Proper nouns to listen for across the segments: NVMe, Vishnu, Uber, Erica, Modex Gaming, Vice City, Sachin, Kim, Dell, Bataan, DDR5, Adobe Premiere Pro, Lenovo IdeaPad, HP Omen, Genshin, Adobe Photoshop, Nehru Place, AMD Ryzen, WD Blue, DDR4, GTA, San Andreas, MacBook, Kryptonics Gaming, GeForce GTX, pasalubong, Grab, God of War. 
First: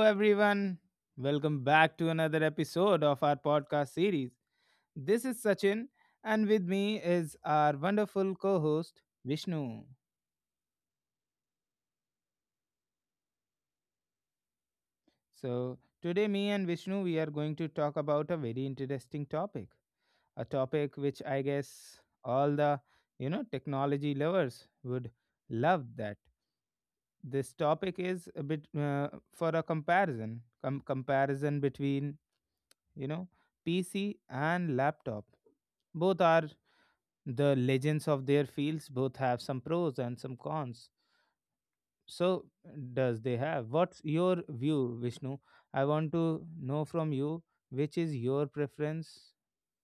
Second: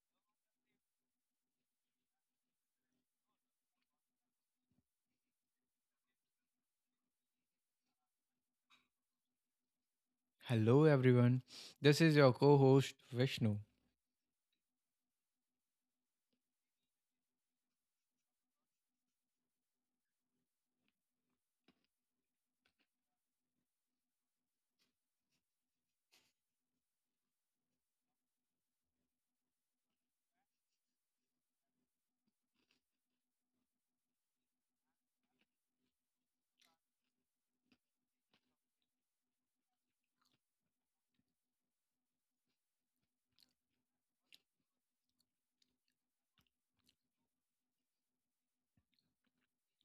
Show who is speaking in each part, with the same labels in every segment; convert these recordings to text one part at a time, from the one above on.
Speaker 1: everyone. Welcome back to another episode of our podcast series. This is Sachin, and with me is our wonderful co host, Vishnu.
Speaker 2: Hello, everyone. This is your co host Vishnu.
Speaker 1: So, today, me and Vishnu, we are going to talk about a very interesting topic, a topic which I guess all the technology lovers would love. That this topic is a bit for a comparison comparison between you know PC and laptop. Both are the legends of their fields, both have some pros and some cons. So does they have? What's your view, Vishnu? I want to know from you, which is your preference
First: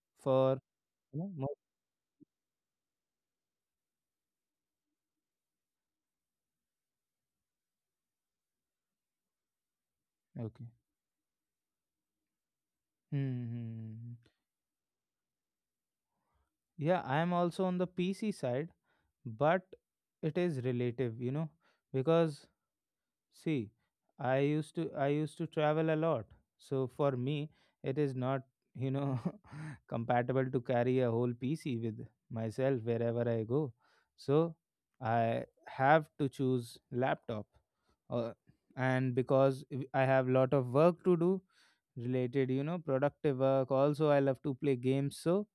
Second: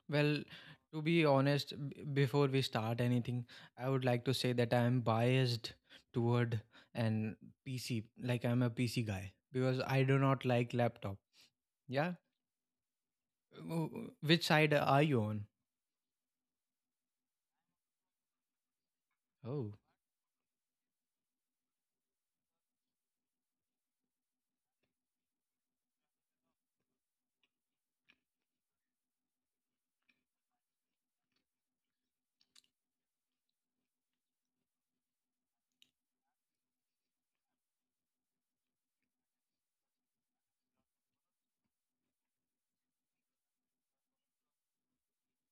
Speaker 2: Well,
Speaker 1: for
Speaker 2: to
Speaker 1: you
Speaker 2: be
Speaker 1: know, mo-
Speaker 2: honest, before we start anything, I would like to say that I am biased toward an PC, like I'm a PC guy, because I do not
Speaker 1: okay.
Speaker 2: like laptop. Yeah?
Speaker 1: Hmm.
Speaker 2: Which side are you on?
Speaker 1: Yeah, I am also on the PC side, but
Speaker 2: Oh,
Speaker 1: it is relative because, see, I used to travel a lot. So for me, it is not, you know, compatible to carry a whole PC with myself wherever I go. So I have to choose laptop. Uh, and because I have lot of work to do related, productive work. Also, I love to play games. So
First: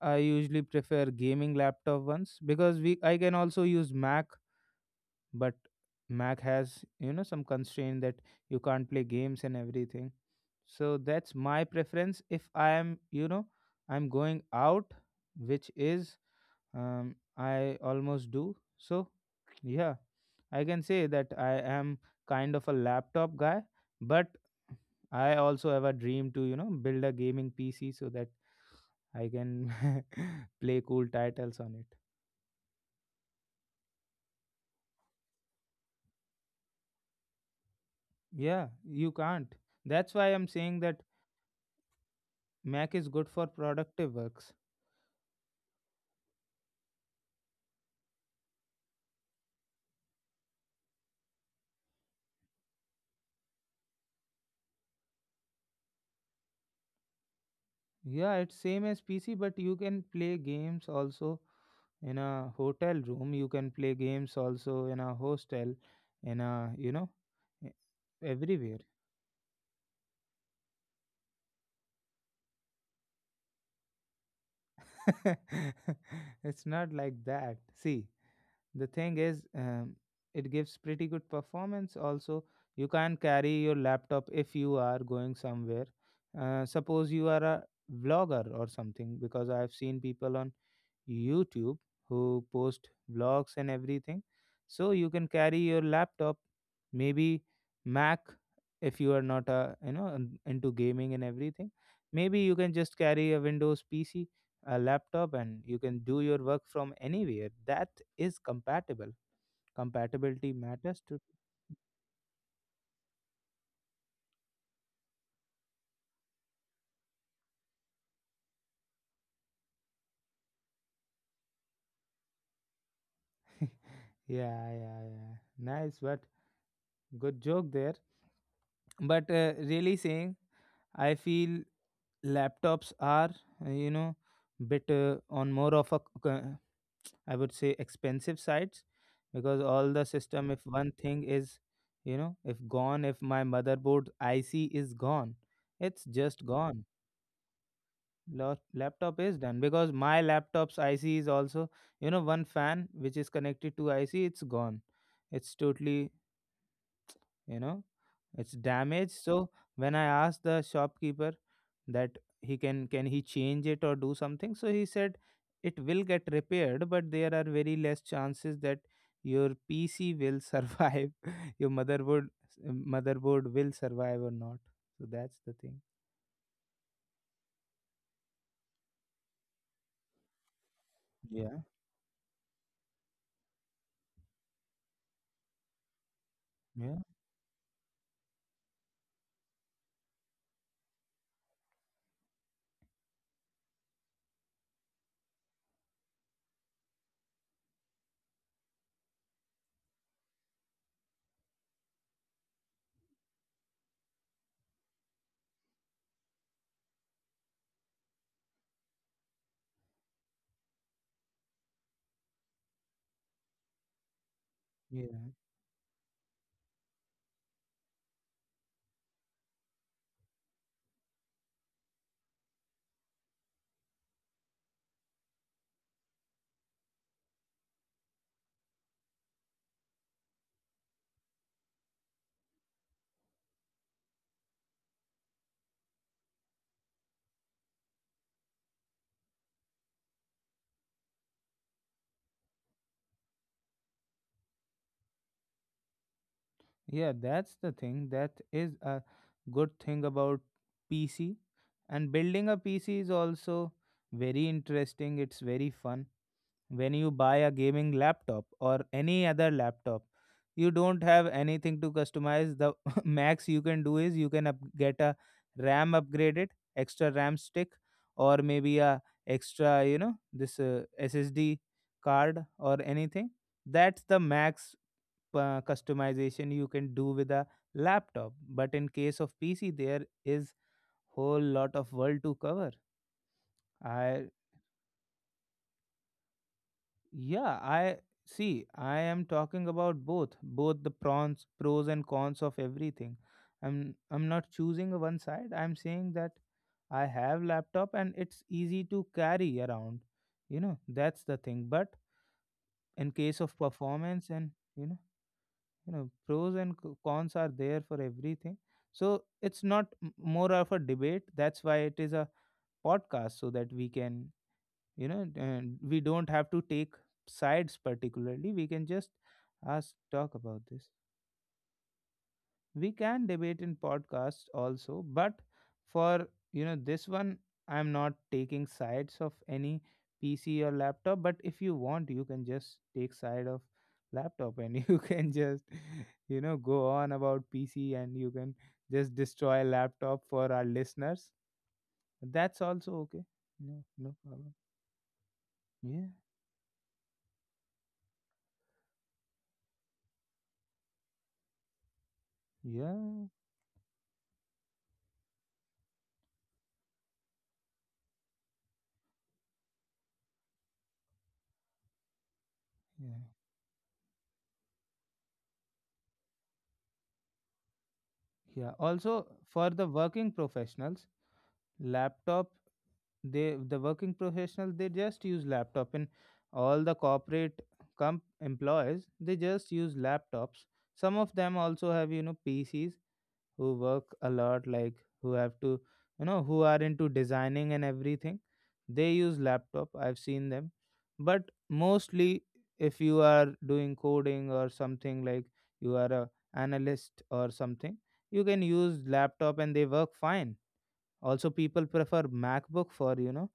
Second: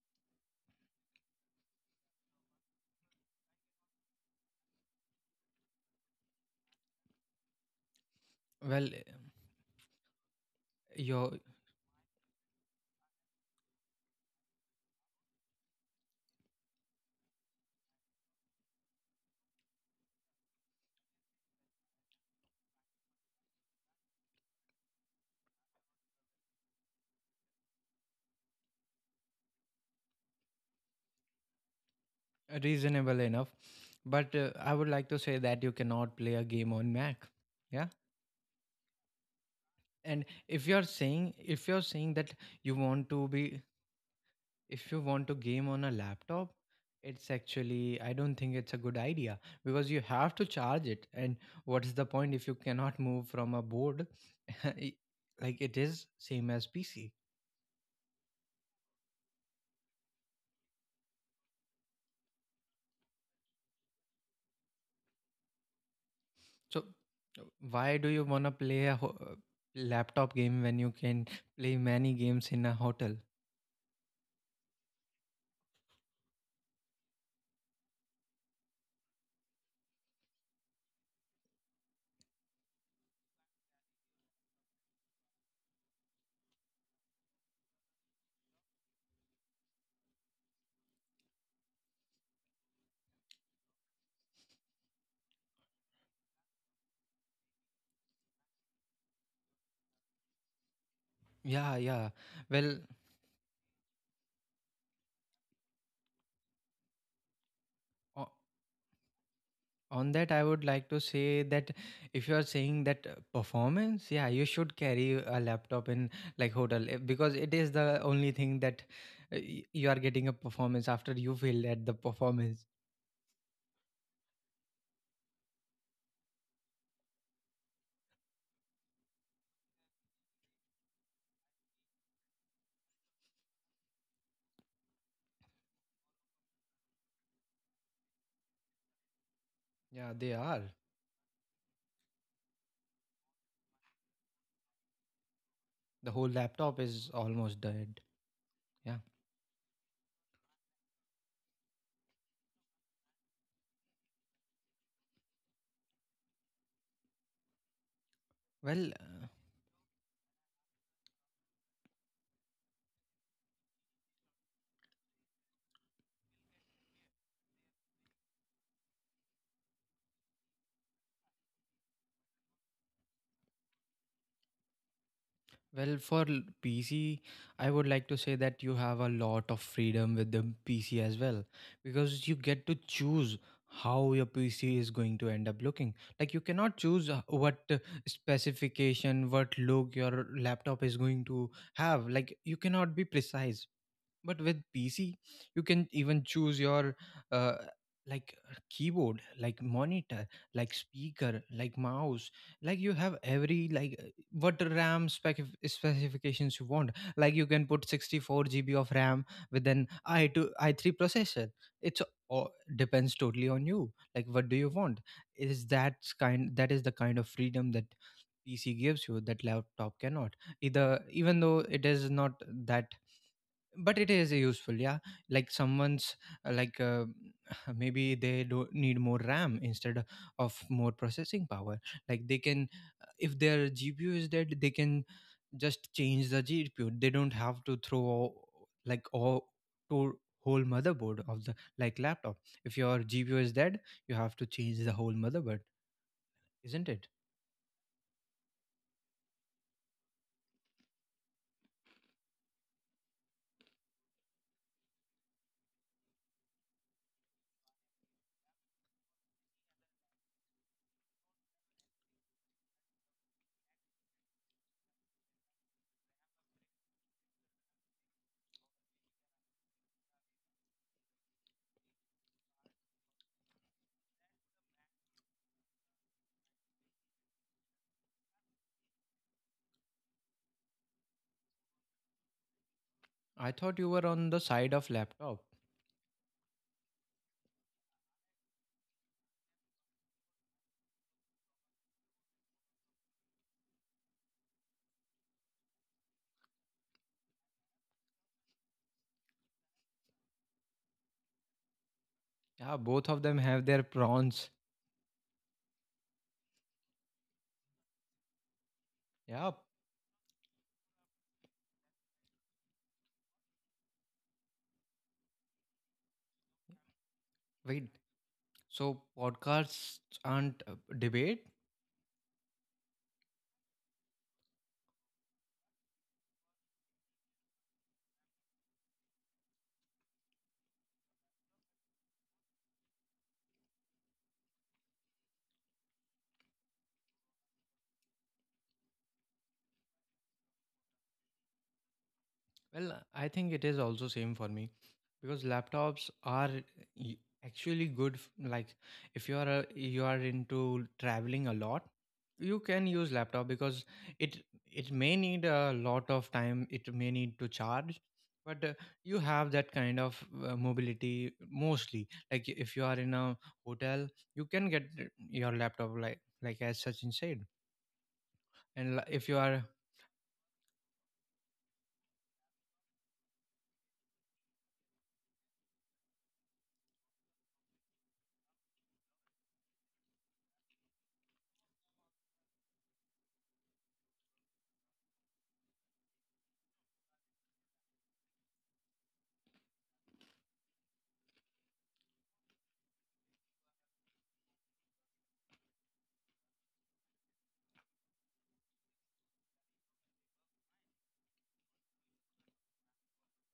Speaker 1: I usually prefer gaming laptop ones because we I can also use Mac, but Mac has some constraint that you can't
Speaker 2: well,
Speaker 1: play games and everything. So
Speaker 2: you're
Speaker 1: that's my preference, if I am you know I'm going out, which is, I almost do, so yeah, I can say that I am kind of a laptop guy. But I also have a dream to build a gaming PC, so that I can play cool titles on it.
Speaker 2: reasonable enough. But I would like to say that you cannot play a game on Mac. Yeah?
Speaker 1: Yeah, you can't, that's
Speaker 2: And
Speaker 1: why I'm
Speaker 2: if
Speaker 1: saying
Speaker 2: you're
Speaker 1: that
Speaker 2: saying if you're saying that you
Speaker 1: Mac
Speaker 2: want
Speaker 1: is
Speaker 2: to
Speaker 1: good for
Speaker 2: be
Speaker 1: productive works.
Speaker 2: if you want to game on a laptop, it's actually, I don't think it's a good idea because you have to charge it, and what is the point if you cannot move from a board? i- like, it is same as PC.
Speaker 1: Yeah, it's same as PC, but you can play games also in a hotel room. You can play games also in a hostel, in a,
Speaker 2: so uh,
Speaker 1: e-
Speaker 2: why do you want to
Speaker 1: everywhere.
Speaker 2: play a laptop game when you can play many games in a hotel?
Speaker 1: It's not like that. See, the thing is, it gives pretty good performance. Also, you can carry your laptop if you are going somewhere. Suppose you are a vlogger or something, because I've seen people on YouTube who post vlogs and everything. So you can carry your laptop, maybe Mac, if you are not a into gaming and everything.
Speaker 2: Yeah, yeah.
Speaker 1: Maybe you can
Speaker 2: Well,
Speaker 1: just carry a Windows PC, a laptop, and you can do your work from anywhere. That
Speaker 2: o-
Speaker 1: is compatible.
Speaker 2: on that I
Speaker 1: Compatibility
Speaker 2: would like to
Speaker 1: matters to.
Speaker 2: say that if you are saying that performance, yeah, you should carry a laptop in like hotel, because it is the only thing that you are getting a performance after you failed at the performance.
Speaker 1: Yeah, yeah, yeah. Nice, but good joke there. But really saying, I feel laptops are uh, you know bit on more of a I would say expensive sides, because all the
Speaker 2: Yeah, they
Speaker 1: system, if
Speaker 2: are.
Speaker 1: one thing is if my motherboard IC is gone, it's
Speaker 2: The whole
Speaker 1: just
Speaker 2: laptop
Speaker 1: gone.
Speaker 2: is almost dead. Yeah.
Speaker 1: Laptop is done, because my laptop's IC is also, one fan which is connected to IC, it's gone, it's totally, you know it's
Speaker 2: well
Speaker 1: damaged,
Speaker 2: uh,
Speaker 1: so when I asked the shopkeeper that he can he change it or do something, so he said it will get repaired, but there are very less chances that your PC will survive, your motherboard will survive or not. So that's the thing.
Speaker 2: Well, for PC, I would like to say that you have a lot of freedom with the PC as well,
Speaker 1: Yeah,
Speaker 2: because you get to choose how your PC is going to end up looking. Like, you cannot
Speaker 1: yeah,
Speaker 2: choose what specification, what look your laptop is going to have. Like, you cannot be precise, but with PC you can even choose your uh, like keyboard, like monitor, like speaker, like mouse. Like, you have every like what RAM specifications you want. Like you can put 64 GB of RAM with an i2 i3 processor. It's all depends totally on you, like what do you want.
Speaker 1: yeah,
Speaker 2: Is that kind, that is the kind of freedom that PC gives you that laptop cannot, either, even though it is not that, but it is useful. Yeah. Like someone's, like, maybe they do need more RAM instead of more processing power. Like they can, if their GPU is dead, they can just change the GPU. They don't have to throw like all, to whole motherboard of the like laptop. If your GPU is dead, you have to change the whole motherboard, isn't it?
Speaker 1: yeah, that's the thing. That is a good thing about PC. And building a PC is also very interesting, it's very fun. When you buy a gaming laptop or any other laptop, you don't have anything to customize. The max you can do is, you can get a RAM upgraded, extra RAM stick, or maybe a extra this SSD card or anything. That's the max customization you can do with a laptop. But in case of PC, there is whole lot of world to cover.
Speaker 2: I thought you were
Speaker 1: I
Speaker 2: on the side of laptop.
Speaker 1: Yeah, I see. I am talking about both, the prawns, pros and cons of everything. I'm not choosing one side. I'm saying that I have laptop and it's easy to carry around. That's the thing. But
Speaker 2: Yeah, both
Speaker 1: in
Speaker 2: of them
Speaker 1: case of
Speaker 2: have their
Speaker 1: performance
Speaker 2: prawns.
Speaker 1: and you know, pros and cons are there for everything. So
Speaker 2: Yeah.
Speaker 1: it's not more of a debate. That's why it is a podcast, so that we can, and we don't have to take sides
Speaker 2: Wait.
Speaker 1: particularly, we can
Speaker 2: So,
Speaker 1: just ask
Speaker 2: podcasts
Speaker 1: talk about
Speaker 2: aren't
Speaker 1: this.
Speaker 2: debate.
Speaker 1: We can debate in podcasts also, but for this one, I'm not taking sides of any PC or laptop. But if you want, you can just take side of laptop and you can just go on about PC, and you can just destroy laptop for our listeners. That's
Speaker 2: Well,
Speaker 1: also okay.
Speaker 2: I think it is
Speaker 1: No,
Speaker 2: also
Speaker 1: no
Speaker 2: same for
Speaker 1: problem.
Speaker 2: me, because
Speaker 1: Yeah,
Speaker 2: laptops are y- actually good. Like if you are you are into traveling a lot, you can use
Speaker 1: yeah,
Speaker 2: laptop, because it it may need a lot of time. It may need to charge, but you have that kind of mobility mostly. Like if you are in
Speaker 1: yeah.
Speaker 2: a hotel, you can get your laptop, like as Sachin said.
Speaker 1: Yeah.
Speaker 2: And
Speaker 1: Also,
Speaker 2: if you are...
Speaker 1: for the working professionals, laptop they the working professionals, they just use laptop, and all the corporate comp employees, they just use laptops. Some of them also have, PCs, who work a lot, like who have to, who are into designing and everything, they use laptop, I've seen them. But mostly, if you are doing coding or something, like you are a analyst or something, you can use laptop and they work fine. Also, people prefer MacBook for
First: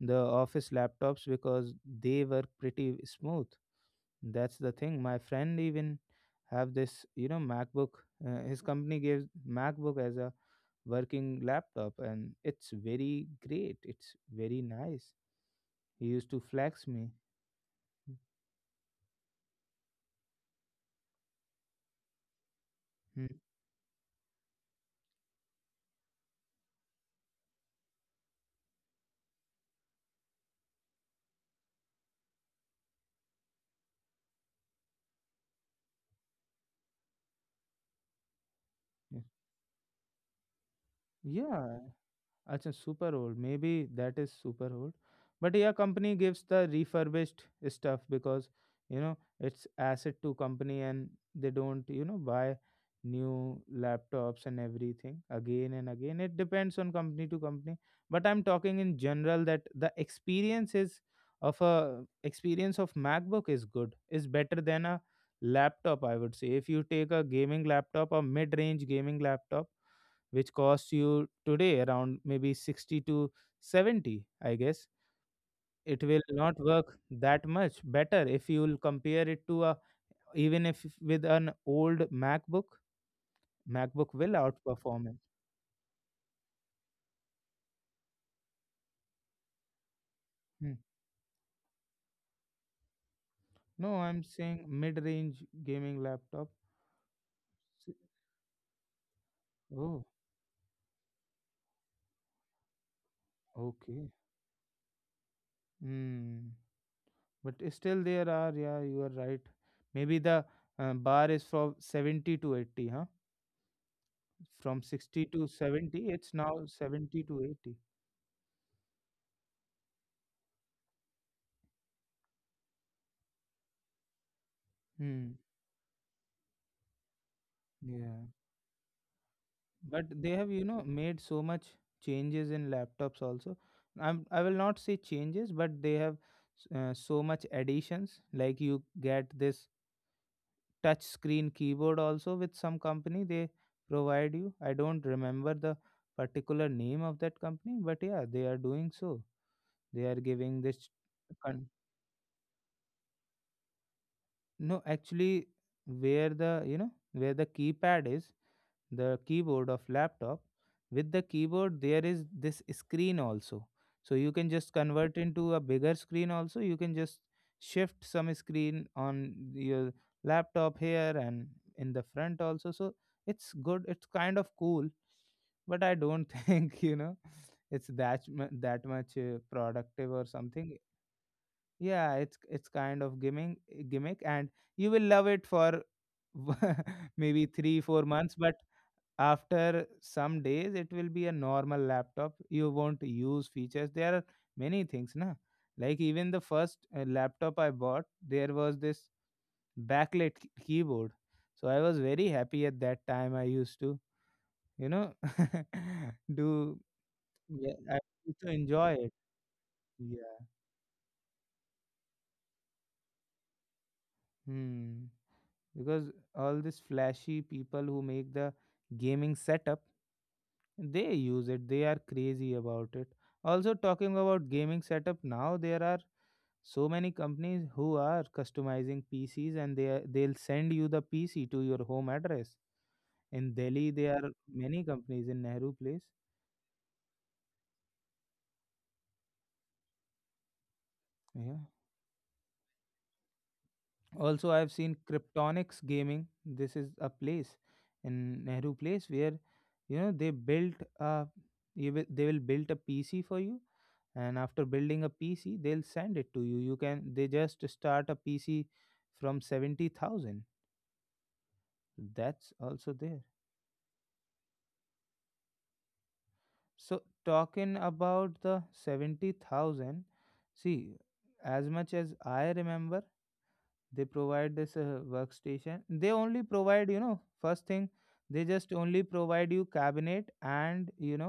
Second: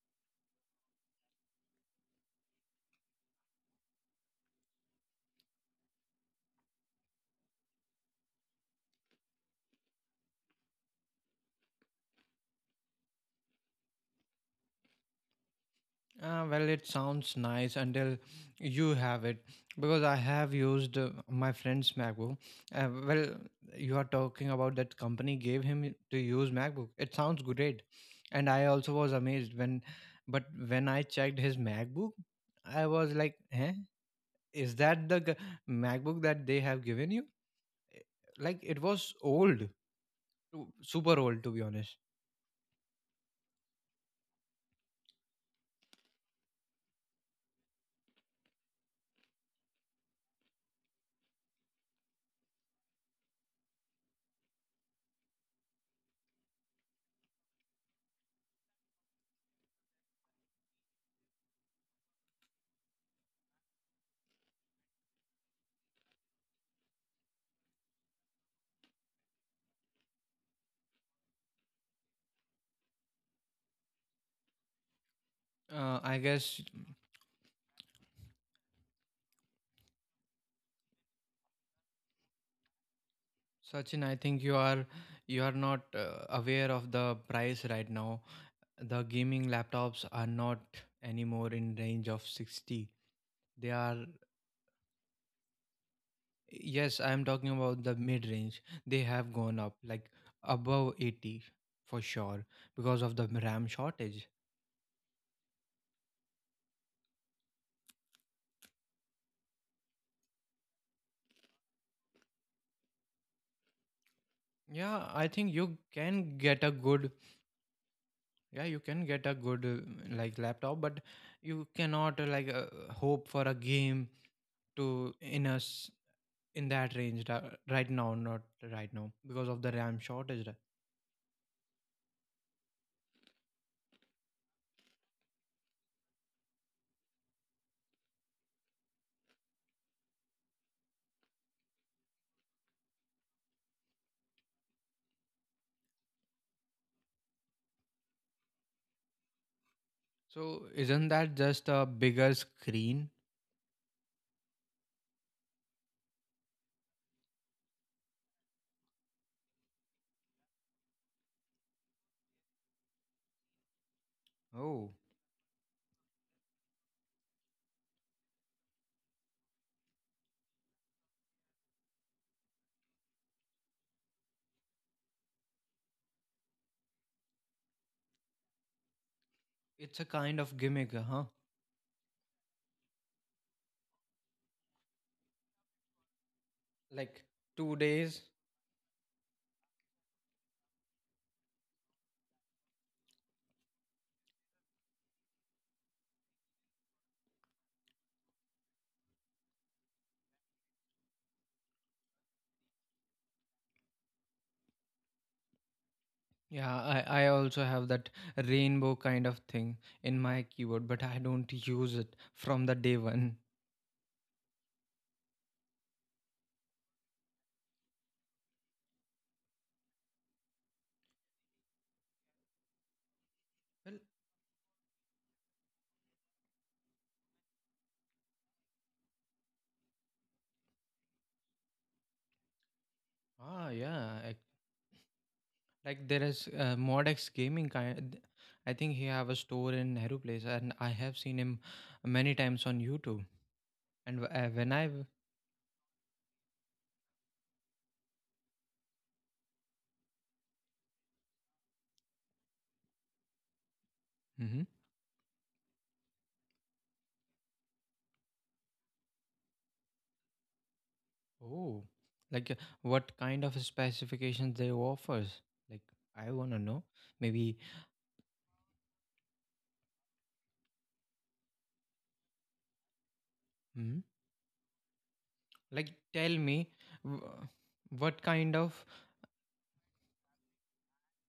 Speaker 1: the office laptops because they work pretty smooth. That's the thing. My friend even have this, MacBook. His company gives MacBook as a working laptop, and it's very great. It's very nice. He used to
Speaker 2: Well, it
Speaker 1: flex me.
Speaker 2: sounds nice until you have it, because I have used my friend's MacBook. Well,
Speaker 1: Hmm.
Speaker 2: you are talking about that company gave him to use MacBook. It sounds great, and I also was amazed but when I checked his MacBook, I was like, "Huh? Is that the MacBook that they have given you?" Eh, Like it was old, super old to be
Speaker 1: Yeah,
Speaker 2: honest.
Speaker 1: acha, super old. Maybe that is super old. But yeah, company gives the refurbished stuff, because it's asset to company, and they don't, buy new laptops and everything again and again. It depends on company to company. But I'm talking in general that the experience is of a experience of MacBook is good. Is better than a laptop, I would say. If you take a gaming laptop, a mid-range gaming laptop which costs you today around maybe 60 to 70, I guess it
Speaker 2: I
Speaker 1: will not
Speaker 2: guess
Speaker 1: work that much better if you'll compare it to a, even if with an old macbook
Speaker 2: Sachin,
Speaker 1: macbook
Speaker 2: I
Speaker 1: will
Speaker 2: think you are
Speaker 1: outperform it.
Speaker 2: not aware of the price right now. The gaming laptops are not
Speaker 1: Hmm.
Speaker 2: anymore in range of 60. They
Speaker 1: No,
Speaker 2: are
Speaker 1: I'm saying mid-range gaming laptop.
Speaker 2: Yes, I am talking about
Speaker 1: S-
Speaker 2: the mid range. They have gone up
Speaker 1: oh,
Speaker 2: like above 80 for sure because of the RAM
Speaker 1: okay.
Speaker 2: shortage.
Speaker 1: Hmm. But still there are yeah, you are right. Maybe the bar is from 70 to 80, huh, from
Speaker 2: Yeah,
Speaker 1: 60
Speaker 2: I
Speaker 1: to
Speaker 2: think you
Speaker 1: 70 it's
Speaker 2: can
Speaker 1: now
Speaker 2: get a good,
Speaker 1: 70 to 80.
Speaker 2: yeah, you can get a good like laptop, but you cannot like hope for a game to
Speaker 1: Hmm.
Speaker 2: in us in that range right now,
Speaker 1: Yeah,
Speaker 2: not right now, because of the RAM
Speaker 1: but they
Speaker 2: shortage.
Speaker 1: have, made so much changes in laptops also. I will not say changes, but they have so much additions. Like you get this touch screen keyboard also with some company, they provide you. I don't remember the particular name of that company, but yeah, they are doing so. They are giving
Speaker 2: So
Speaker 1: this.
Speaker 2: isn't that
Speaker 1: Con-
Speaker 2: just a bigger screen?
Speaker 1: no, actually, where the keypad is, the keyboard of laptop, with the keyboard there is this screen also. So you can just
Speaker 2: Oh,
Speaker 1: convert into a bigger screen, also you can just shift some screen on your laptop here and in the front also. So it's good, it's kind of cool, but I don't think, it's that much
Speaker 2: it's a
Speaker 1: productive or
Speaker 2: kind of
Speaker 1: something.
Speaker 2: gimmick, huh?
Speaker 1: Yeah, it's, kind of gimmick, and you will love it for
Speaker 2: Like
Speaker 1: maybe
Speaker 2: two
Speaker 1: 3 4
Speaker 2: days.
Speaker 1: months, but after some days it will be a normal laptop, you won't use features. There are many things, na. Like even the first laptop I bought, there was this backlit keyboard. So I was very happy at that time, I used to, you know do,
Speaker 2: Yeah, I also
Speaker 1: yeah,
Speaker 2: have
Speaker 1: I
Speaker 2: that
Speaker 1: used to enjoy
Speaker 2: rainbow
Speaker 1: it,
Speaker 2: kind of thing in
Speaker 1: yeah.
Speaker 2: my keyboard, but I don't use it from the day one.
Speaker 1: Hmm. Because all these flashy people who make the gaming setup, they use it, they are crazy about it. Also,
Speaker 2: Well,
Speaker 1: talking about gaming setup now, there are so many companies who are customizing PCs, and they'll send you the PC to your home address. In
Speaker 2: ah,
Speaker 1: Delhi, there
Speaker 2: yeah,
Speaker 1: are
Speaker 2: like,
Speaker 1: many companies in Nehru Place.
Speaker 2: like there is Modex Gaming kind. I think he have a store in Nehru Place, and I have seen
Speaker 1: Yeah.
Speaker 2: him many times on YouTube. And
Speaker 1: Also, I have
Speaker 2: when
Speaker 1: seen Kryptonics Gaming. This is a place in Nehru Place where, you know they built a they will build a PC for you, and after
Speaker 2: Mhm.
Speaker 1: building a PC, they'll send it to you. You can They just start a PC from 70,000.
Speaker 2: Oh,
Speaker 1: That's
Speaker 2: like
Speaker 1: also
Speaker 2: what
Speaker 1: there.
Speaker 2: kind of specifications they offers? Like I wanna know.
Speaker 1: So
Speaker 2: Maybe,
Speaker 1: talking about the 70,000, see, as much as I remember,
Speaker 2: hmm?
Speaker 1: they provide this workstation,
Speaker 2: Like
Speaker 1: they
Speaker 2: tell
Speaker 1: only
Speaker 2: me,
Speaker 1: provide,
Speaker 2: w-
Speaker 1: first thing,
Speaker 2: what
Speaker 1: they
Speaker 2: kind
Speaker 1: just
Speaker 2: of?
Speaker 1: only provide you cabinet and, you know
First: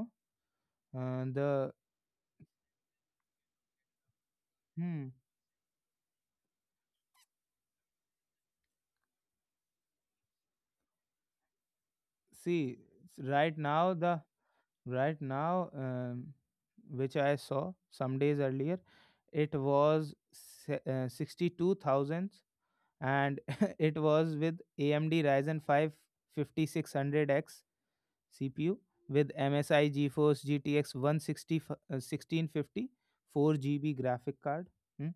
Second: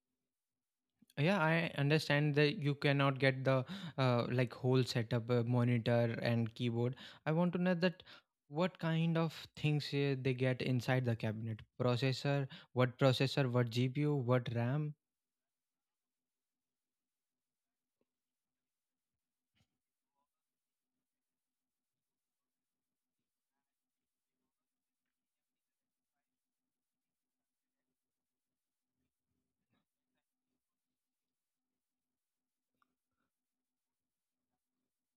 Speaker 1: uh,
Speaker 2: Yeah,
Speaker 1: the,
Speaker 2: I understand that you cannot get the like whole
Speaker 1: hmm,
Speaker 2: setup, monitor and keyboard. I want to know that what kind of things they get inside the cabinet.
Speaker 1: see s-
Speaker 2: Processor,
Speaker 1: right
Speaker 2: what
Speaker 1: now the
Speaker 2: GPU, what RAM
Speaker 1: right now, which I saw some days earlier, it was 62,000, and it was with AMD Ryzen 5 5600 x CPU, with MSI GeForce GTX 160 1650 4 GB graphic card. hmm,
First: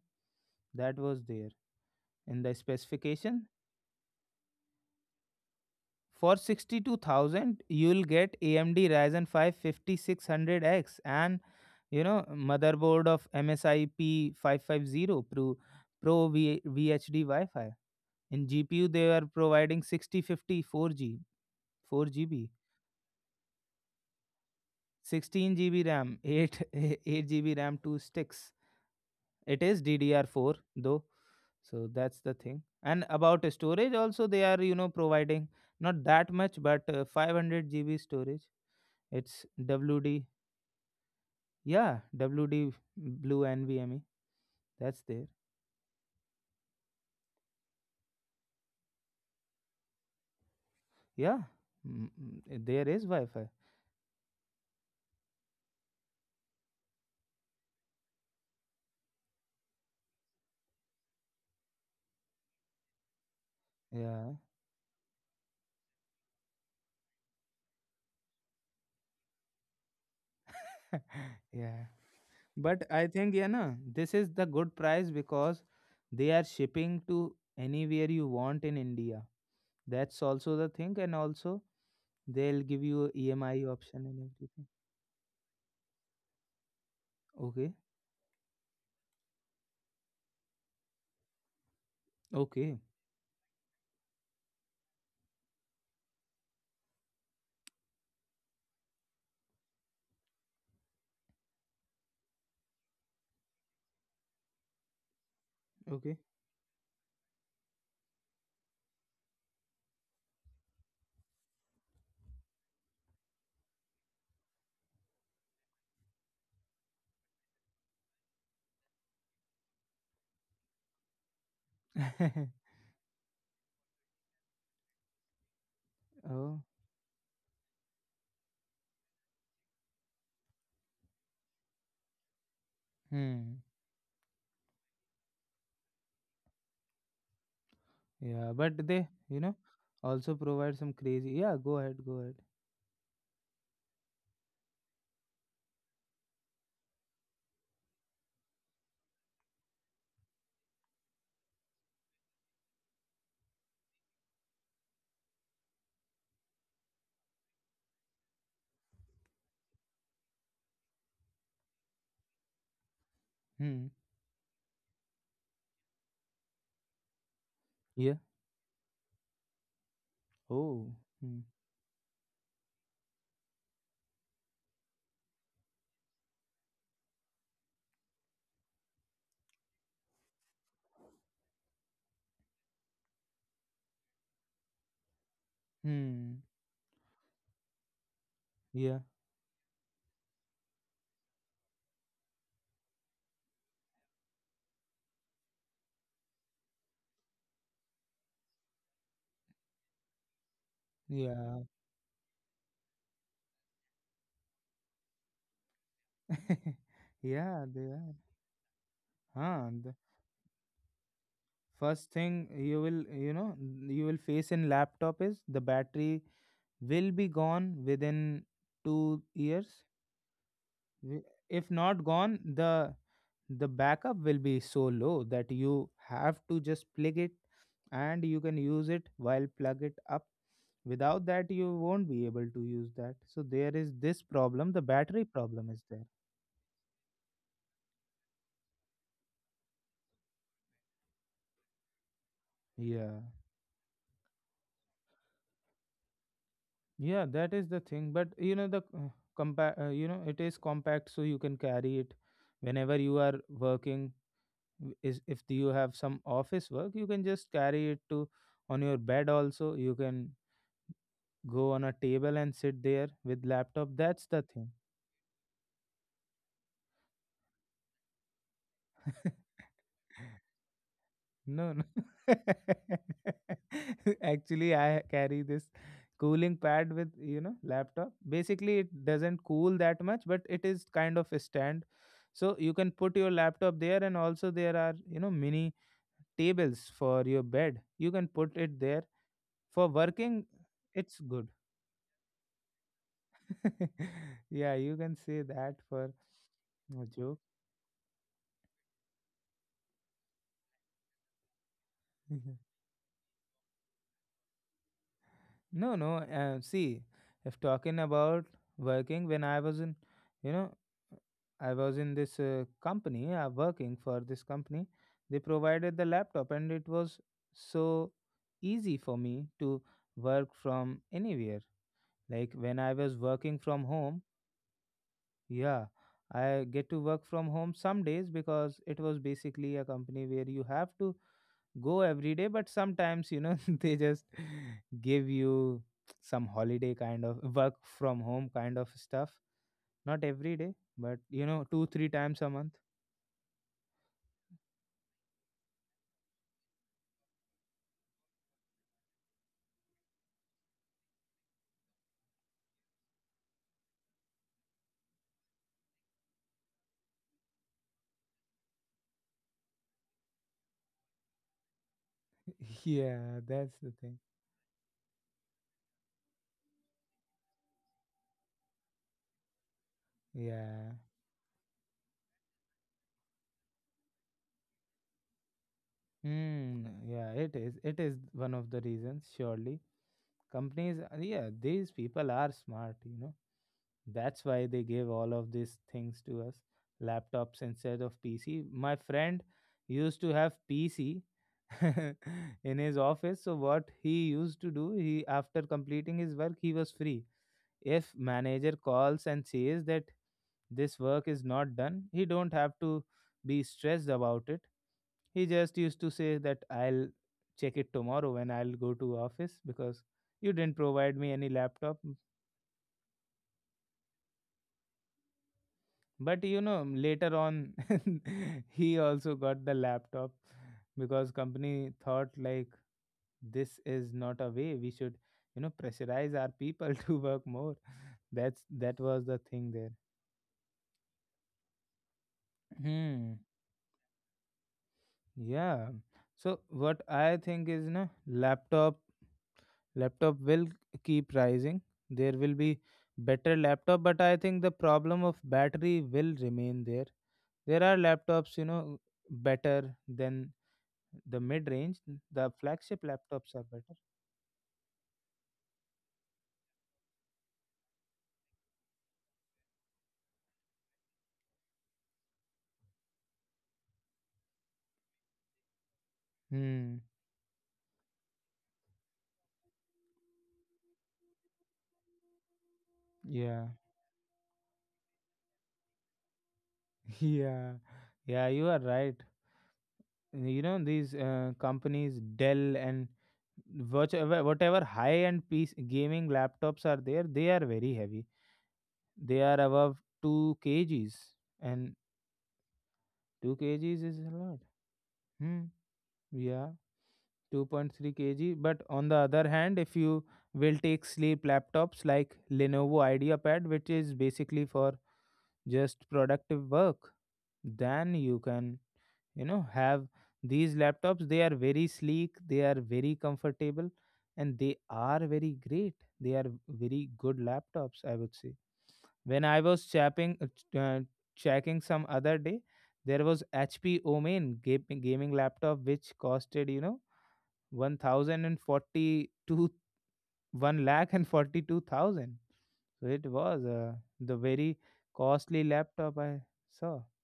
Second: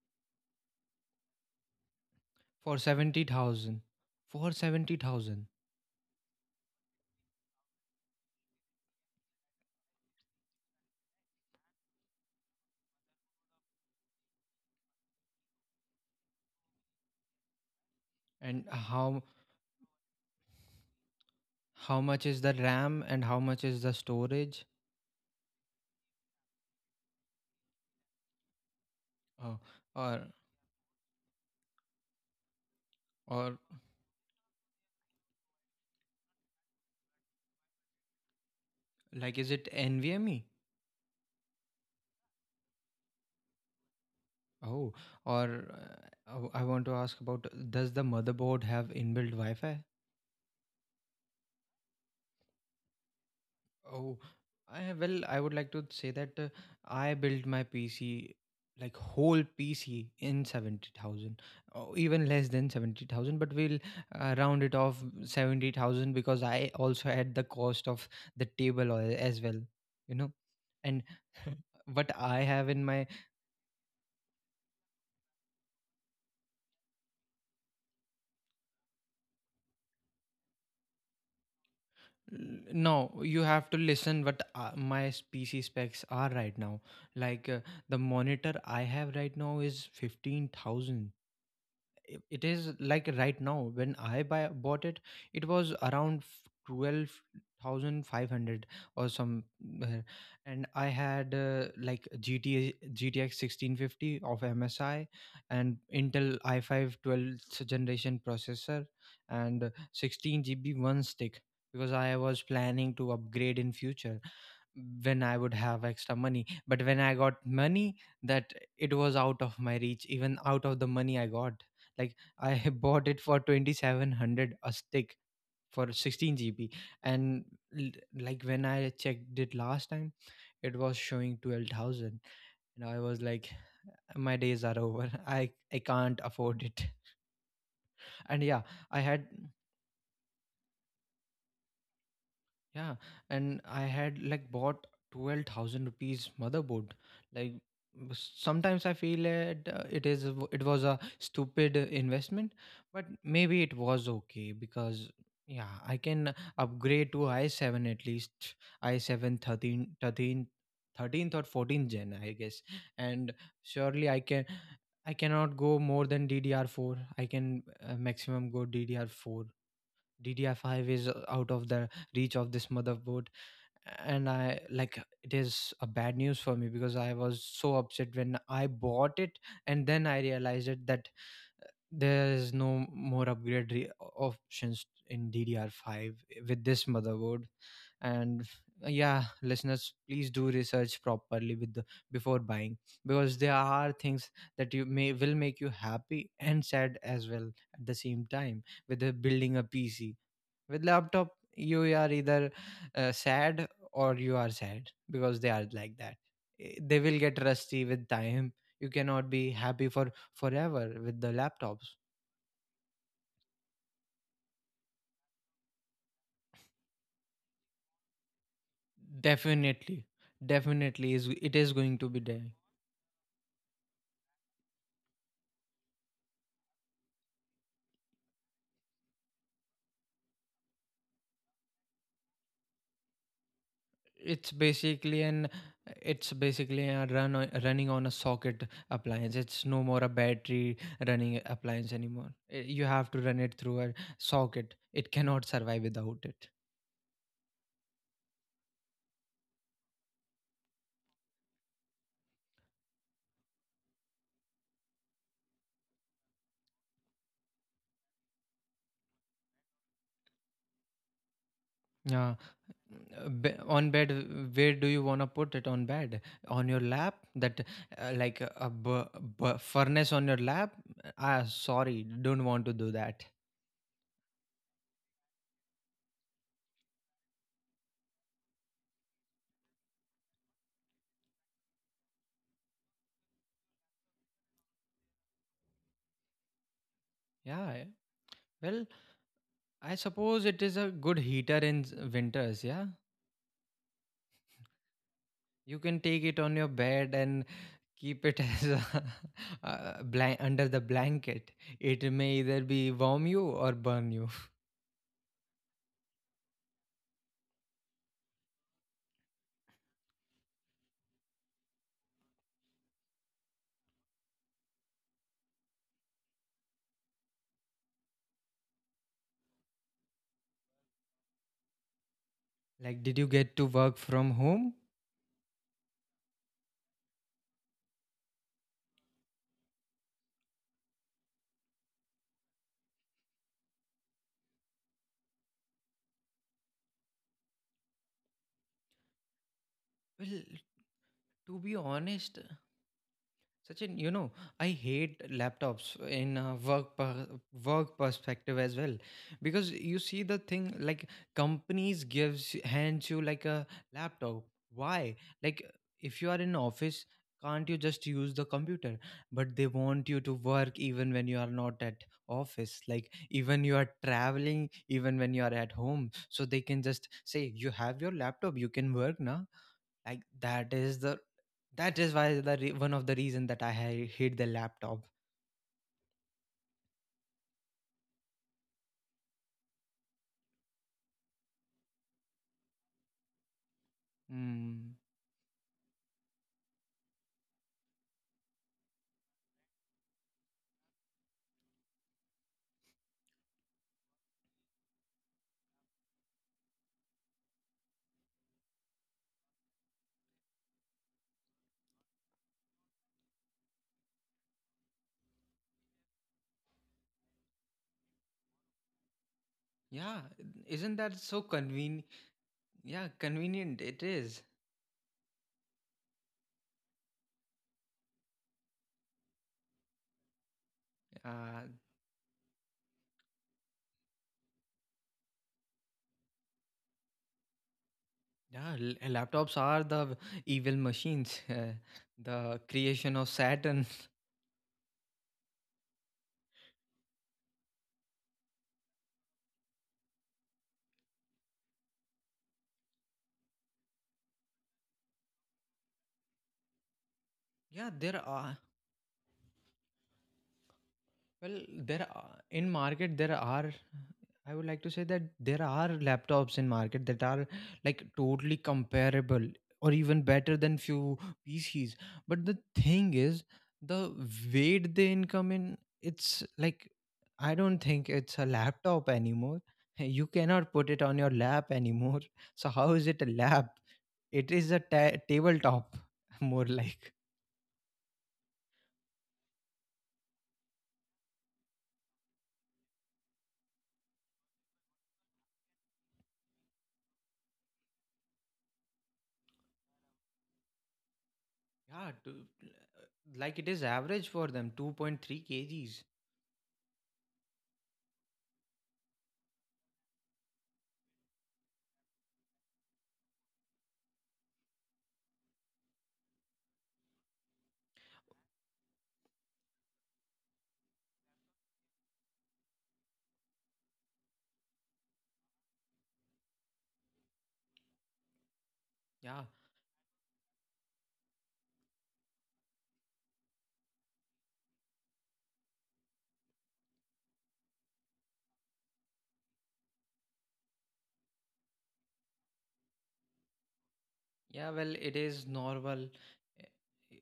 Speaker 1: That was there in the
Speaker 2: for seventy
Speaker 1: specification.
Speaker 2: thousand, for seventy thousand,
Speaker 1: For 62,000, you'll get AMD Ryzen 5 5600 x, and motherboard of MSI P550 Pro VHD Wi-Fi. In
Speaker 2: and
Speaker 1: GPU, they
Speaker 2: how?
Speaker 1: are providing 6054 g
Speaker 2: How much is
Speaker 1: 4 GB,
Speaker 2: the RAM and how much is the storage?
Speaker 1: 16 GB RAM, 8 8 GB RAM, two sticks.
Speaker 2: Oh,
Speaker 1: It is
Speaker 2: or
Speaker 1: DDR4 though, so that's the thing. And about
Speaker 2: or
Speaker 1: storage, also they are providing not that much, but 500 GB storage.
Speaker 2: like,
Speaker 1: It's
Speaker 2: is it
Speaker 1: WD,
Speaker 2: NVMe?
Speaker 1: yeah, WD Blue NVMe.
Speaker 2: Oh,
Speaker 1: That's there.
Speaker 2: or I want to ask about, does the motherboard have inbuilt Wi-Fi?
Speaker 1: Yeah, mm, mm, there is Wi-Fi.
Speaker 2: Oh, I would like to say that I built my PC, like whole PC, in 70,000 or even less than 70,000, but we'll
Speaker 1: Yeah,
Speaker 2: round it off 70,000 because I also had the cost of the table as well, you know. And
Speaker 1: yeah.
Speaker 2: what I have in
Speaker 1: But I
Speaker 2: my...
Speaker 1: think yeah, na this is the good price because they are shipping to anywhere you want in India. That's also the thing, and also they'll give
Speaker 2: No,
Speaker 1: you
Speaker 2: you
Speaker 1: EMI
Speaker 2: have to
Speaker 1: option and
Speaker 2: listen what
Speaker 1: everything.
Speaker 2: my PC specs are right now. Like
Speaker 1: Okay.
Speaker 2: the monitor I have right now is 15,000. It is
Speaker 1: Okay.
Speaker 2: like right now, when bought it, it was around 12,500 or some. uh, and I had like GTA 1650 of MSI and
Speaker 1: Okay.
Speaker 2: Intel i5 generation processor and 16 GB one stick, because I was planning to upgrade in future when I would have extra money. But when I got money, that it was out of my reach, even out of the money I got. Like, I bought it for 2,700 a stick for 16
Speaker 1: Oh.
Speaker 2: GB and l- like when I checked it last time it was showing 12,000, and I was like,
Speaker 1: Hmm.
Speaker 2: my days are over, I can't afford it. And
Speaker 1: Yeah.
Speaker 2: yeah,
Speaker 1: But
Speaker 2: I
Speaker 1: they,
Speaker 2: had...
Speaker 1: you know, also provide some crazy. Yeah. Go ahead. Go ahead.
Speaker 2: Yeah, and I had like bought 12,000 rupees motherboard. Like, sometimes I feel it, it is a it was a stupid investment, but maybe it was okay because yeah, I can upgrade to i7, at least i7 13th or 14th gen, I guess. And
Speaker 1: Hmm.
Speaker 2: surely I can, I cannot go more than DDR4. I can
Speaker 1: Yeah.
Speaker 2: maximum go DDR4. DDR5
Speaker 1: Oh.
Speaker 2: is
Speaker 1: Hmm.
Speaker 2: out of the reach of this motherboard. And I, like, it is a bad news for me because I was so upset when I bought it and then I realized it that uh, there is no more upgrade options in DDR5
Speaker 1: Hmm.
Speaker 2: with this motherboard. And
Speaker 1: Yeah.
Speaker 2: yeah, listeners, please do research properly with the before buying, because there are things that you may will make you happy and sad as well at the same time with the building a PC. With laptop,
Speaker 1: Yeah.
Speaker 2: you are either sad or you are sad because they are like that. They will get
Speaker 1: Yeah. They
Speaker 2: rusty with
Speaker 1: are.
Speaker 2: time. You cannot be
Speaker 1: Huh.
Speaker 2: happy
Speaker 1: The
Speaker 2: for forever with the laptops.
Speaker 1: first thing you will face in laptop is the battery will be gone within 2 years.
Speaker 2: Definitely,
Speaker 1: Wi-
Speaker 2: is it
Speaker 1: if
Speaker 2: is going
Speaker 1: not
Speaker 2: to be
Speaker 1: gone,
Speaker 2: there.
Speaker 1: the backup will be so low that you have to just plug it, and you can use it while plug it up. Without that, you won't be able to use that, so there is this
Speaker 2: it's
Speaker 1: problem. The
Speaker 2: basically
Speaker 1: battery
Speaker 2: an
Speaker 1: problem is there.
Speaker 2: it's basically a running on a socket appliance. It's no more a battery running appliance anymore. You have
Speaker 1: Yeah,
Speaker 2: to run it through a socket. It cannot survive without it.
Speaker 1: yeah, that is the thing. But the it is compact, so you can carry it whenever you are working. Is if you have some office work, you can just carry it to on your bed. Also, you can go on a table
Speaker 2: Yeah.
Speaker 1: and sit there with laptop.
Speaker 2: On bed,
Speaker 1: That's the thing.
Speaker 2: where do you want to put it? On bed, on your lap? That, like a, b- b- furnace on your lap. Ah,
Speaker 1: No,
Speaker 2: sorry,
Speaker 1: no.
Speaker 2: don't want to do that.
Speaker 1: Actually, I carry this cooling pad with laptop. Basically, it doesn't cool that much, but it is kind of a stand, so you can put your laptop there. And also, there are mini tables for your
Speaker 2: Yeah,
Speaker 1: bed.
Speaker 2: yeah.
Speaker 1: You can put it
Speaker 2: Well,
Speaker 1: there for
Speaker 2: I
Speaker 1: working.
Speaker 2: suppose it is a
Speaker 1: It's
Speaker 2: good
Speaker 1: good.
Speaker 2: heater in winters. Yeah,
Speaker 1: Yeah, you can say that
Speaker 2: you can
Speaker 1: for
Speaker 2: take it on your
Speaker 1: a
Speaker 2: bed
Speaker 1: joke.
Speaker 2: and keep it as a, under the blanket. It may either be warm you or burn you.
Speaker 1: No, no. See, if talking about working, when you know, I was in this company, working for this company, they provided the laptop, and it was so easy for me to work from anywhere. Like when I
Speaker 2: Like,
Speaker 1: was
Speaker 2: did you
Speaker 1: working
Speaker 2: get to
Speaker 1: from
Speaker 2: work
Speaker 1: home,
Speaker 2: from home?
Speaker 1: yeah, I get to work from home some days because it was basically a company where you have to go every day, but sometimes they just give you some holiday kind of work from home kind of stuff. Not
Speaker 2: Well,
Speaker 1: every day, but
Speaker 2: to be
Speaker 1: 2 3 times
Speaker 2: honest,
Speaker 1: a month.
Speaker 2: Sachin, I hate laptops in a work perspective as well, because you see the thing like, companies gives hands you like a laptop. Why? Like, if you are in office, can't you just use the computer? But they want you to work even when you are not at office. Like
Speaker 1: Yeah,
Speaker 2: even
Speaker 1: that's
Speaker 2: you
Speaker 1: the
Speaker 2: are
Speaker 1: thing.
Speaker 2: traveling, even when you are at home. So they can just say you have your laptop, you can work now. like that
Speaker 1: Yeah.
Speaker 2: is the that is why, one of the reason that I hate the laptop.
Speaker 1: Hmm. Yeah, it is. It is one of the reasons, surely. Companies, yeah, these people are smart. That's why they
Speaker 2: Mm,
Speaker 1: gave all of these things to us. Laptops instead of PC. My friend used to have PC in his office. So what he used to do, he after completing his work, he was free. If manager calls and says that this work is not done, he don't have to be stressed about it. He just used to say that I'll check it tomorrow when I'll go to office
Speaker 2: yeah,
Speaker 1: because you
Speaker 2: isn't
Speaker 1: didn't
Speaker 2: that so
Speaker 1: provide me any
Speaker 2: convenient?
Speaker 1: laptop.
Speaker 2: Yeah, convenient it is.
Speaker 1: But later on, he also got the laptop because
Speaker 2: uh,
Speaker 1: company thought like this is not a way we should, pressurize our people to work more. That's
Speaker 2: yeah,
Speaker 1: that was the
Speaker 2: laptops
Speaker 1: thing
Speaker 2: are
Speaker 1: there.
Speaker 2: the evil machines. The creation of
Speaker 1: Hmm.
Speaker 2: Saturn.
Speaker 1: Yeah. So what I think is, no, laptop will keep rising. There will be better laptop, but I think the problem of battery will remain there. There
Speaker 2: Yeah,
Speaker 1: are
Speaker 2: there
Speaker 1: laptops,
Speaker 2: are.
Speaker 1: you know, better than the
Speaker 2: Well,
Speaker 1: mid-range.
Speaker 2: there are
Speaker 1: The
Speaker 2: in
Speaker 1: flagship
Speaker 2: market there
Speaker 1: laptops are
Speaker 2: are
Speaker 1: better.
Speaker 2: I would like to say that there are laptops in market that are, like, totally comparable or even better than few PCs. But the thing is, the weight they income in, it's like
Speaker 1: Hmm.
Speaker 2: I don't think it's a laptop anymore. You cannot put it on your lap anymore. So how is it a
Speaker 1: Yeah.
Speaker 2: lap? It is a tabletop, more like.
Speaker 1: Yeah. Yeah, you are right. You know these companies, Dell and whatever high-end piece gaming laptops are there, they are very heavy. They are above two kgs, and
Speaker 2: Yeah,
Speaker 1: two
Speaker 2: like it is
Speaker 1: kgs is
Speaker 2: average
Speaker 1: a
Speaker 2: for
Speaker 1: lot.
Speaker 2: them 2.3
Speaker 1: Hmm.
Speaker 2: kgs.
Speaker 1: Yeah. 2.3 kg. But on the other hand, if you will take sleep laptops like Lenovo IdeaPad, which is basically for just productive work, then you can have these laptops. They are very sleek, they are very comfortable, and they are very great. They are very good laptops, I would say. When
Speaker 2: Yeah,
Speaker 1: I was checking some other day, there was HP Omen gaming laptop, which costed 1042 1 lakh and 42,000. So it was the
Speaker 2: yeah,
Speaker 1: very
Speaker 2: well, it is
Speaker 1: costly
Speaker 2: normal.
Speaker 1: laptop I
Speaker 2: Eh,
Speaker 1: saw.
Speaker 2: eh,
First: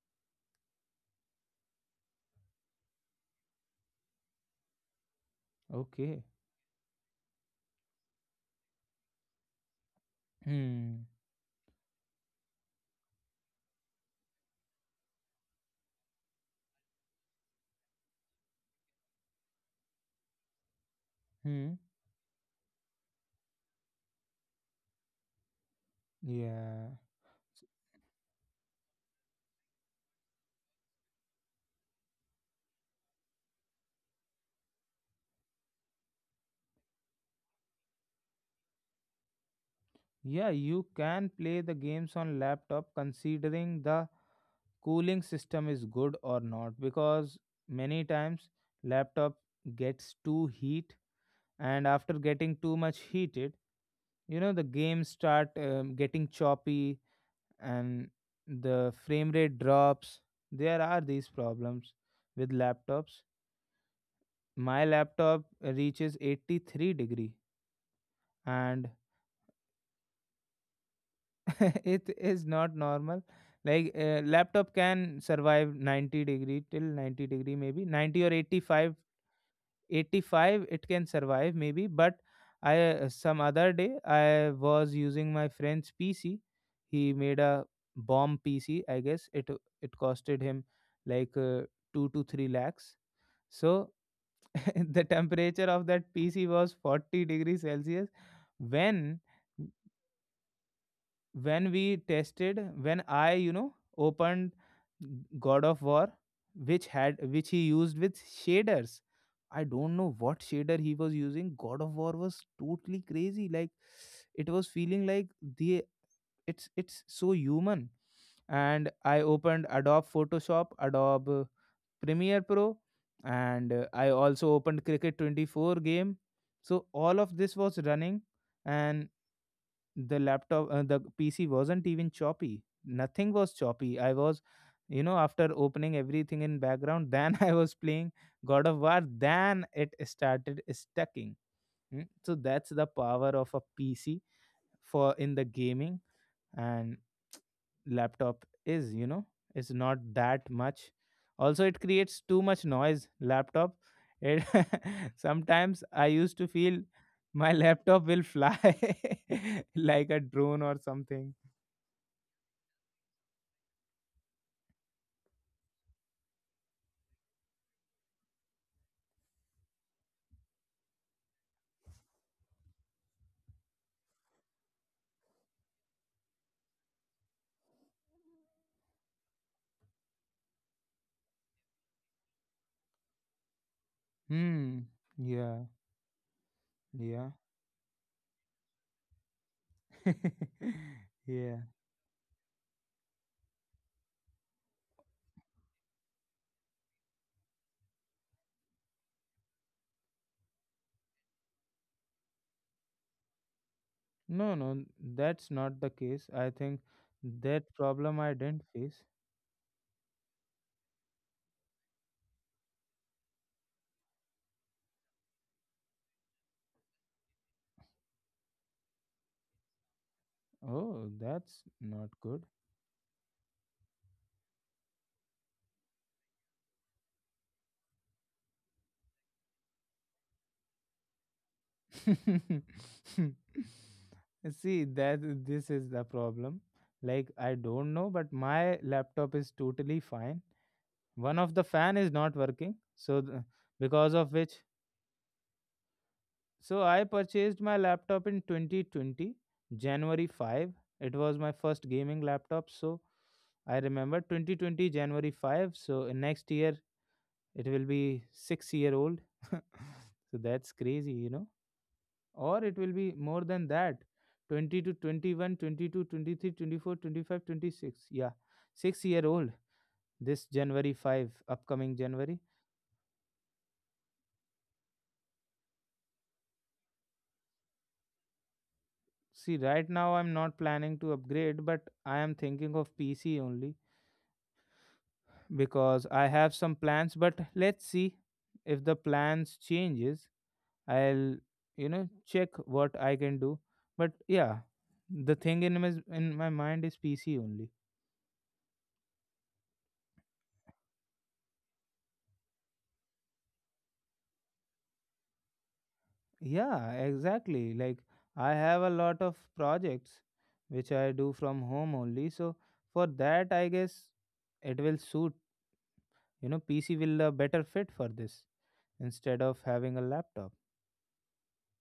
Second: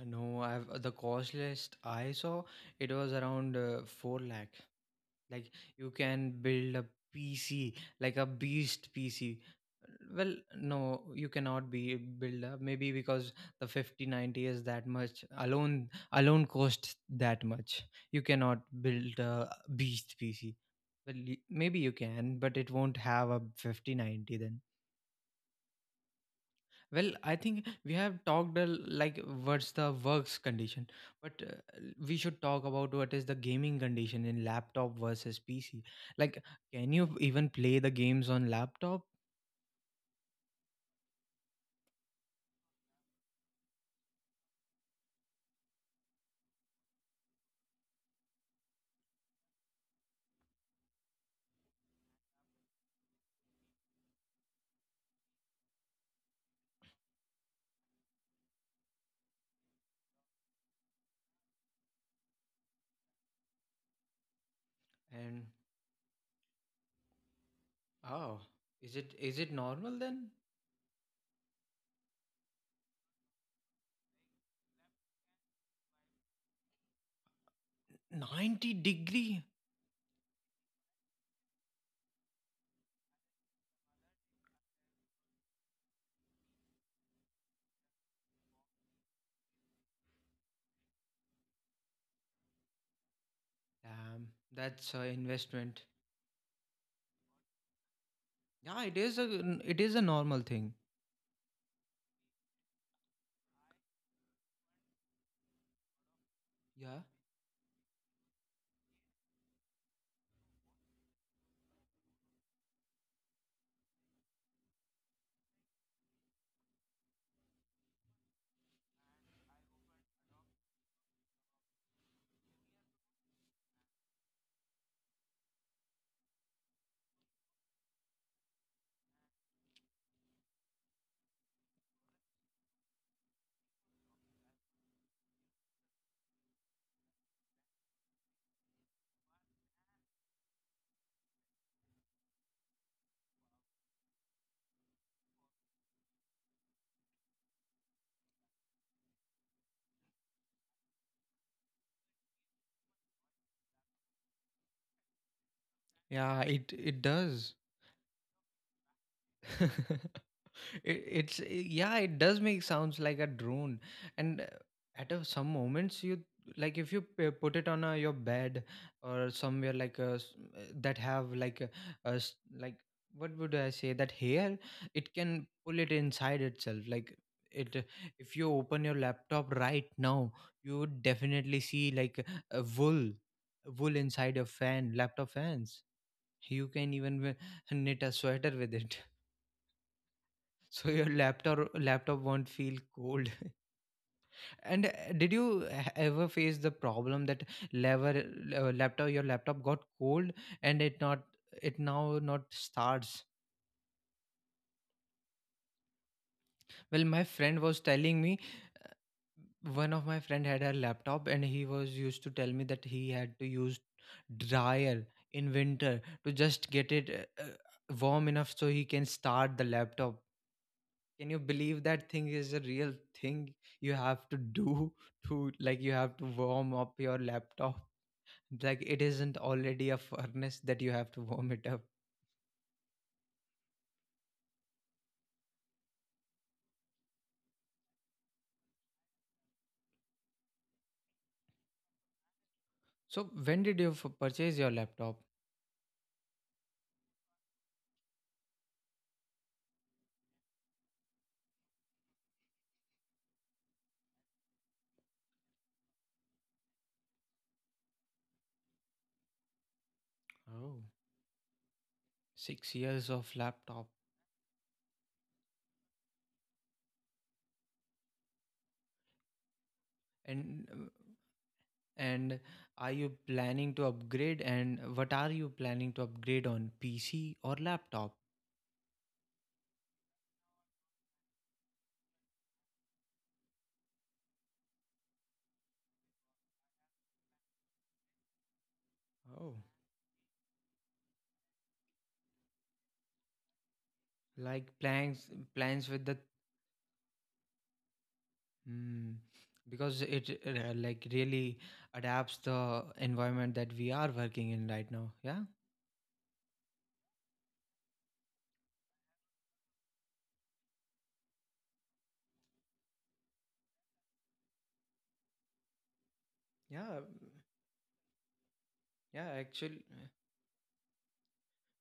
Speaker 2: No, I've the cost list I saw. It was around 4 lakh. Like, you
Speaker 1: Okay.
Speaker 2: can build a PC, like a beast PC. Well, no,
Speaker 1: Hmm.
Speaker 2: you cannot be build up maybe because the 5090 is that much alone. Alone costs that much. You cannot build a beast PC. Well, maybe
Speaker 1: Hmm.
Speaker 2: you can, but it won't have a 5090 then.
Speaker 1: Yeah.
Speaker 2: Well, I think we have talked a Like, what's the works condition? But we should talk about what is the gaming condition in laptop versus PC. Like, can you even play the games on laptop?
Speaker 1: Yeah, you can play the games on laptop, considering the cooling system is good or not, because many times laptop gets too heat, and after getting too much heated, the games start getting choppy, and the frame rate drops. There are these problems with laptops. My laptop
Speaker 2: And
Speaker 1: reaches 83 degree,
Speaker 2: oh,
Speaker 1: and
Speaker 2: is it normal then?
Speaker 1: it is not normal. Like laptop can survive 90 degree, till 90 degree, maybe 90 or
Speaker 2: 90
Speaker 1: 85
Speaker 2: degree?
Speaker 1: 85 it can survive maybe. But I some other day, I was using my friend's PC. He made a bomb PC, I guess. It costed him like 2 to 3 lakhs. So
Speaker 2: Damn, that's
Speaker 1: the
Speaker 2: an
Speaker 1: temperature
Speaker 2: investment.
Speaker 1: of that PC was 40-degree Celsius.
Speaker 2: Yeah, it is
Speaker 1: when
Speaker 2: a normal thing.
Speaker 1: when we tested, when I opened God of War, which
Speaker 2: Yeah,
Speaker 1: had which he used with shaders, I don't know what shader he was using. God of War was totally crazy. Like, it was feeling like the it's so human. And I opened Adobe Photoshop, Adobe Premiere Pro, and I also opened Cricket 24 game. So all of this was running, and the PC wasn't even choppy. Nothing was choppy. I was after opening everything in background, then I was playing God of War. Then it started stacking. So that's the power of a PC for in the gaming. And laptop is, it's not that much. Also, it creates too much noise, laptop. It, sometimes I used
Speaker 2: yeah,
Speaker 1: to
Speaker 2: it
Speaker 1: feel
Speaker 2: it
Speaker 1: my
Speaker 2: does.
Speaker 1: laptop will fly like a drone or
Speaker 2: it,
Speaker 1: something.
Speaker 2: it's yeah, it does make sounds like a drone. And at some moments you, like, if you put it on your bed or somewhere like that have, like, like, what would I say, that hair it can pull it inside itself. Like, it if you open your laptop right now, you would definitely see, like, a wool inside a
Speaker 1: Hmm.
Speaker 2: fan laptop
Speaker 1: Yeah.
Speaker 2: fans. You can even
Speaker 1: Yeah.
Speaker 2: knit a sweater with it, so your
Speaker 1: Yeah.
Speaker 2: laptop won't feel cold. And did you ever face the problem that lever laptop your laptop got cold and it now not starts?
Speaker 1: No, no, that's not the case. I think
Speaker 2: Well, my friend
Speaker 1: that
Speaker 2: was
Speaker 1: problem
Speaker 2: telling
Speaker 1: I
Speaker 2: me
Speaker 1: didn't face.
Speaker 2: one of my friend had a laptop and he was used to tell me that he had to use dryer in winter to just get it warm enough so he can start the laptop.
Speaker 1: Oh,
Speaker 2: Can you
Speaker 1: that's
Speaker 2: believe
Speaker 1: not
Speaker 2: that thing
Speaker 1: good.
Speaker 2: is a real thing you have to do, to, like, you have to warm up your laptop? Like, it isn't already a furnace that you have to warm it up.
Speaker 1: See, that this is the problem. Like, I don't know, but my laptop is totally fine. One of the fan is not working, so
Speaker 2: So when did you
Speaker 1: because of
Speaker 2: purchase
Speaker 1: which.
Speaker 2: your laptop?
Speaker 1: So I purchased my laptop in 2020, January 5. It was my first gaming laptop, so I remember 2020 January 5. So next year it will be 6-year-old. so that's
Speaker 2: Oh,
Speaker 1: crazy, you know. Or
Speaker 2: six
Speaker 1: it will
Speaker 2: years
Speaker 1: be
Speaker 2: of
Speaker 1: more than
Speaker 2: laptop.
Speaker 1: that. 20 to 21, 22, 23, 24, 25, 26. Yeah. 6 year old this
Speaker 2: and uh,
Speaker 1: January 5 upcoming January.
Speaker 2: and are you planning to upgrade? And what are you planning to upgrade, on PC or laptop?
Speaker 1: See, right now I'm not planning to upgrade, but I am thinking of PC only, because I have some plans, but let's see if the
Speaker 2: Oh,
Speaker 1: plans changes. I'll check what I can do. But yeah,
Speaker 2: like, plans
Speaker 1: the thing in
Speaker 2: plans
Speaker 1: my
Speaker 2: with the
Speaker 1: in my mind is PC only.
Speaker 2: Mm, because it, like, really adapts the environment that we are working in right now. Yeah,
Speaker 1: Yeah, exactly. Like, I have a lot of projects which I do from home only. So for that, I guess it will suit. PC
Speaker 2: yeah,
Speaker 1: will a better fit for this
Speaker 2: yeah.
Speaker 1: instead of
Speaker 2: Actually,
Speaker 1: having a laptop.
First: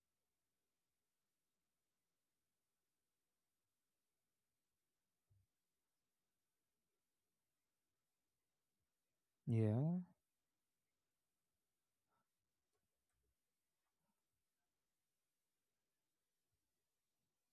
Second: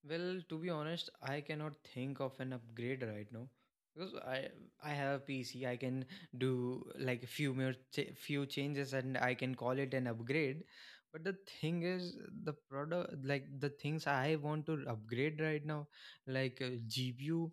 Speaker 2: well, to be honest, I cannot think of an upgrade right now, because I have a PC. I can do like a few more ch- few changes and I can call it
Speaker 1: Yeah.
Speaker 2: an upgrade. But the thing is, the product like the things I want to upgrade right now, like, GPU,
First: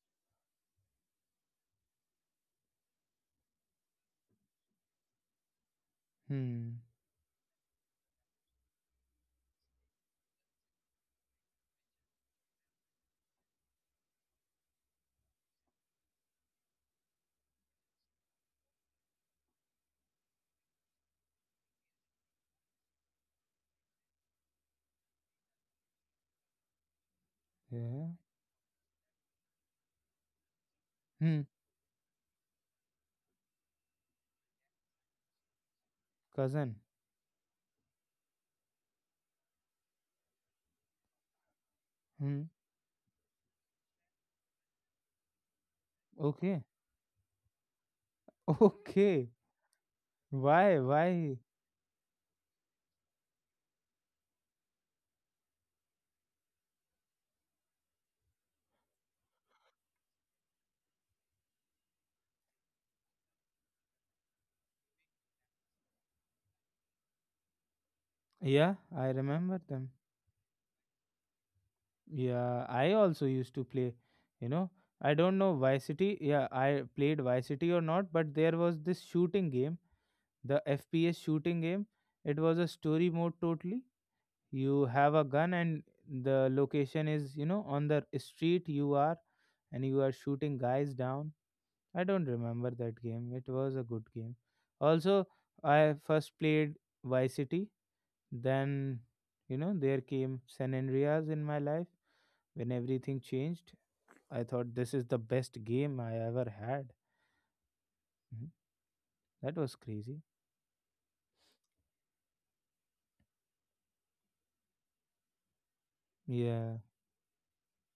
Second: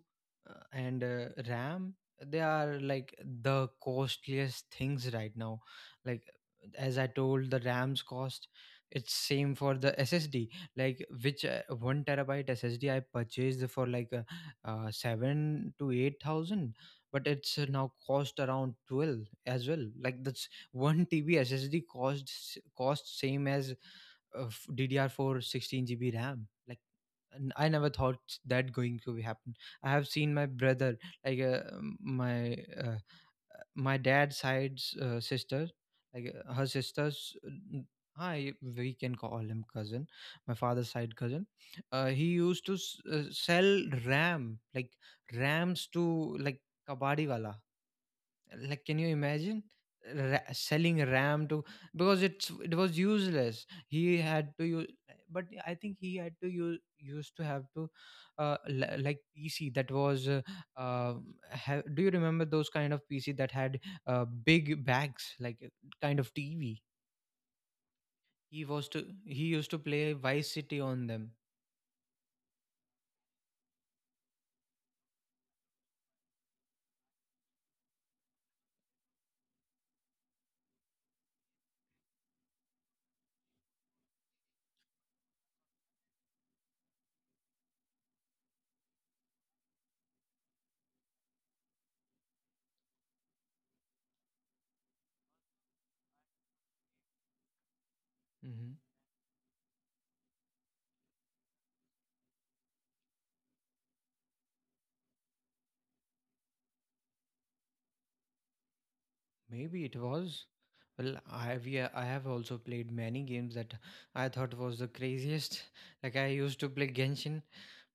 Speaker 2: and RAM, they are like the costliest things right now. Like,
Speaker 1: Hmm.
Speaker 2: as I told, the RAM's cost. It's same for the SSD, like, which 1 TB ssd I purchased for like 7 to 8,000, but it's now cost around 12 as well. Like, that's 1 TB ssd cost same as DDR4 gb ram. Like, I never
Speaker 1: Yeah.
Speaker 2: thought that going to be happen. I have seen my brother, like,
Speaker 1: Hmm.
Speaker 2: my, uh, my dad's side's sister, like, her
Speaker 1: Cousin.
Speaker 2: sister's, hi, we can call him cousin, my father's side cousin. He
Speaker 1: Hmm.
Speaker 2: used to sell ram, like rams to, like,
Speaker 1: Okay.
Speaker 2: kabadi wala. Like, can you
Speaker 1: Okay.
Speaker 2: imagine
Speaker 1: Why?
Speaker 2: selling
Speaker 1: Why?
Speaker 2: ram to? Because it was useless, he had to use. But I think he had to use used to have to, like PC that was, do you remember those kind of PC that had, big bags, like, kind of TV.
Speaker 1: Yeah, I
Speaker 2: He
Speaker 1: remember
Speaker 2: used to
Speaker 1: them.
Speaker 2: play Vice City on them.
Speaker 1: Yeah, I also used to play, you know. I don't know Vice City. Yeah, I played Vice City or not, but there was this shooting game, the FPS shooting game. It was a story mode totally. You have a gun, and the location is on the street you are, and you are shooting guys down. I don't remember that game. It was a good game. Also, I first played Vice City.
Speaker 2: Mm-hmm.
Speaker 1: Then there came San Andreas in my life when everything changed. I thought this is the best game I ever had. Mhm. That was
Speaker 2: Maybe it
Speaker 1: crazy.
Speaker 2: was. Well, I have yeah, I have also played many games that I thought was the craziest. Like, I used to
Speaker 1: Yeah.
Speaker 2: play Genshin,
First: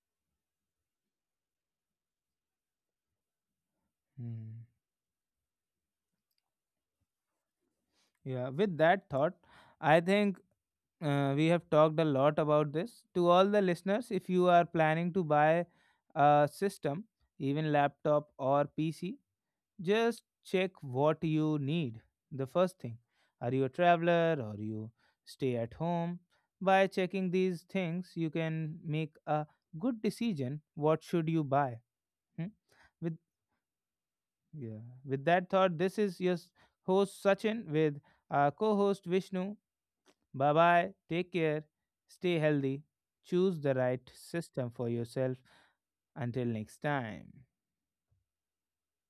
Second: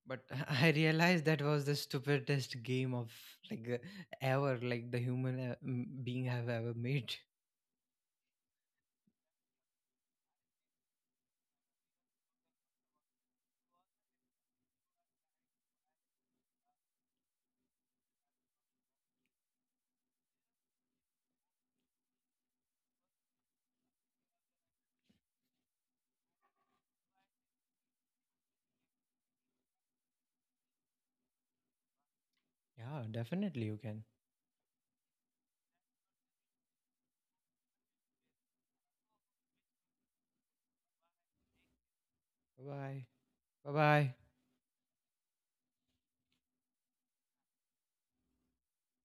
Speaker 2: but I realized that was the stupidest game of, like, ever,
Speaker 1: Mm.
Speaker 2: like the human, being have ever made.
Speaker 1: Yeah. With that thought, I think we have talked a lot about this. To all the listeners, if you are planning to buy a system, even laptop or PC, just check what you need. The first thing, are you a traveler or you stay at home? By checking these things, you can make a good decision. What should you buy? Hmm?
Speaker 2: Yeah,
Speaker 1: With
Speaker 2: definitely you can.
Speaker 1: yeah, with that thought, this is your host Sachin with our co-host Vishnu. Bye bye. Take care. Stay
Speaker 2: Bye
Speaker 1: healthy.
Speaker 2: bye.
Speaker 1: Choose
Speaker 2: Bye
Speaker 1: the right
Speaker 2: bye.
Speaker 1: system for yourself. Until next time.